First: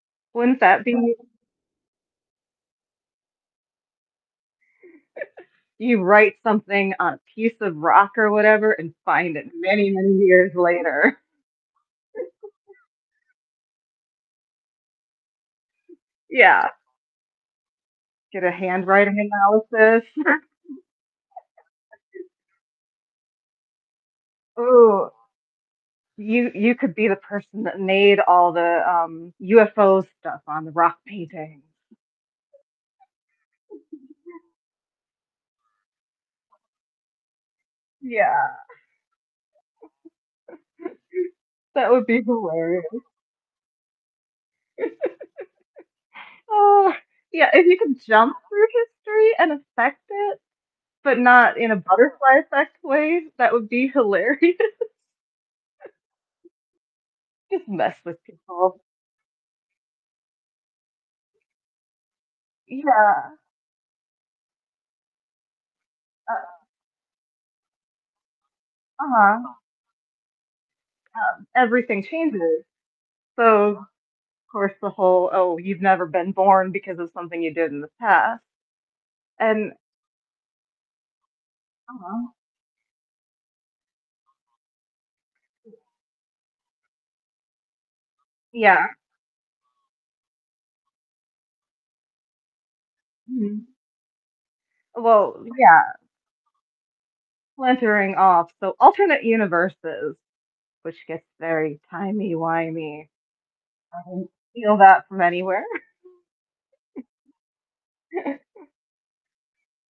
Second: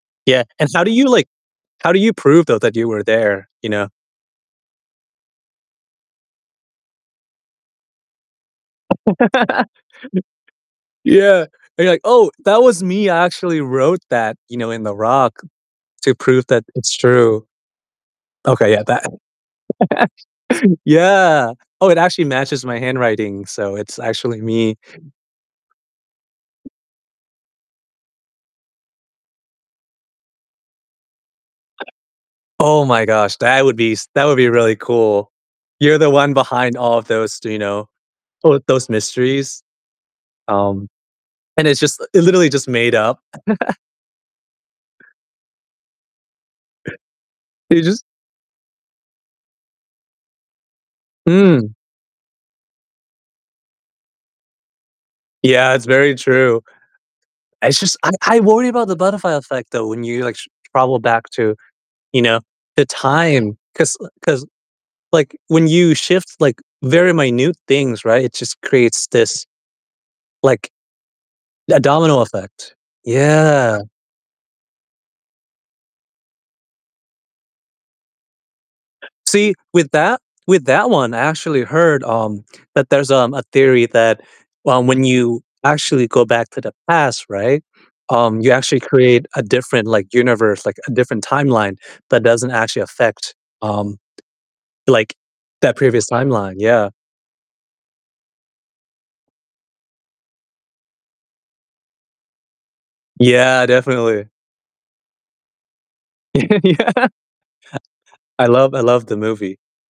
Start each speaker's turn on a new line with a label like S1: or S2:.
S1: Yeah,
S2: Wouldn't
S1: and how
S2: that
S1: do
S2: be
S1: you, like
S2: [unintelligible]
S1: how do you prove, though, that you were there, you know?
S2: You write something on a piece of rock or whatever and find it many, many years later.
S1: Yeah, and you're like, "Oh, that was me; I actually wrote that," you know, "in the rock to prove that
S2: Yeah.
S1: it's true."
S2: Get a
S1: Okay, yeah, that
S2: handwriting analysis.
S1: Yeah, oh, it actually matches my handwriting, so it's actually me.
S2: Ooh. You you could be the person that made all the, um, UFO stuff on the rock paintings.
S1: Oh my gosh. That would be s that
S2: Yeah.
S1: would be really cool. You're the one behind all of those d you know,
S2: Yeah.
S1: all those mysteries. Um, and it's
S2: That
S1: just
S2: would
S1: e
S2: be
S1: literally just
S2: hilarious.
S1: made up.
S2: Oh, yeah, if you
S1: You
S2: could
S1: just
S2: jump through history and affect it, but not in
S1: Mm.
S2: a butterfly-effect way, that would be hilarious.
S1: Yeah, it's very true.
S2: Just
S1: I just
S2: mess
S1: I
S2: with
S1: I worry
S2: people.
S1: about the butterfly effect though when you, like, s travel back to, you know, the
S2: Yeah.
S1: time. 'Cause l 'cause, like, when you shift, like,
S2: Uh.
S1: very minute things, right, it just creates this,
S2: Uh-huh.
S1: like
S2: Um,
S1: a
S2: everything
S1: domino
S2: changes.
S1: effect.
S2: So,
S1: Yeah.
S2: of course, the whole, "Oh, you've never been born because of something you did in the past,"
S1: See,
S2: and
S1: with that with that one, I actually heard,
S2: Uh-huh.
S1: um, that there's, um, a theory that, um, when you actually go back to the past, right, um, you actually
S2: Yeah.
S1: create a different, like, universe, like, a different timeline that doesn't actually affect,
S2: Mhm.
S1: um, like,
S2: Well,
S1: that
S2: yeah.
S1: previous timeline, yeah.
S2: Splintering off; so, alternate universes, which gets very timey-wimey.
S1: Yeah,
S2: I
S1: definitely.
S2: didn't steal that from anywhere.
S1: Yeah. I love I love the movie.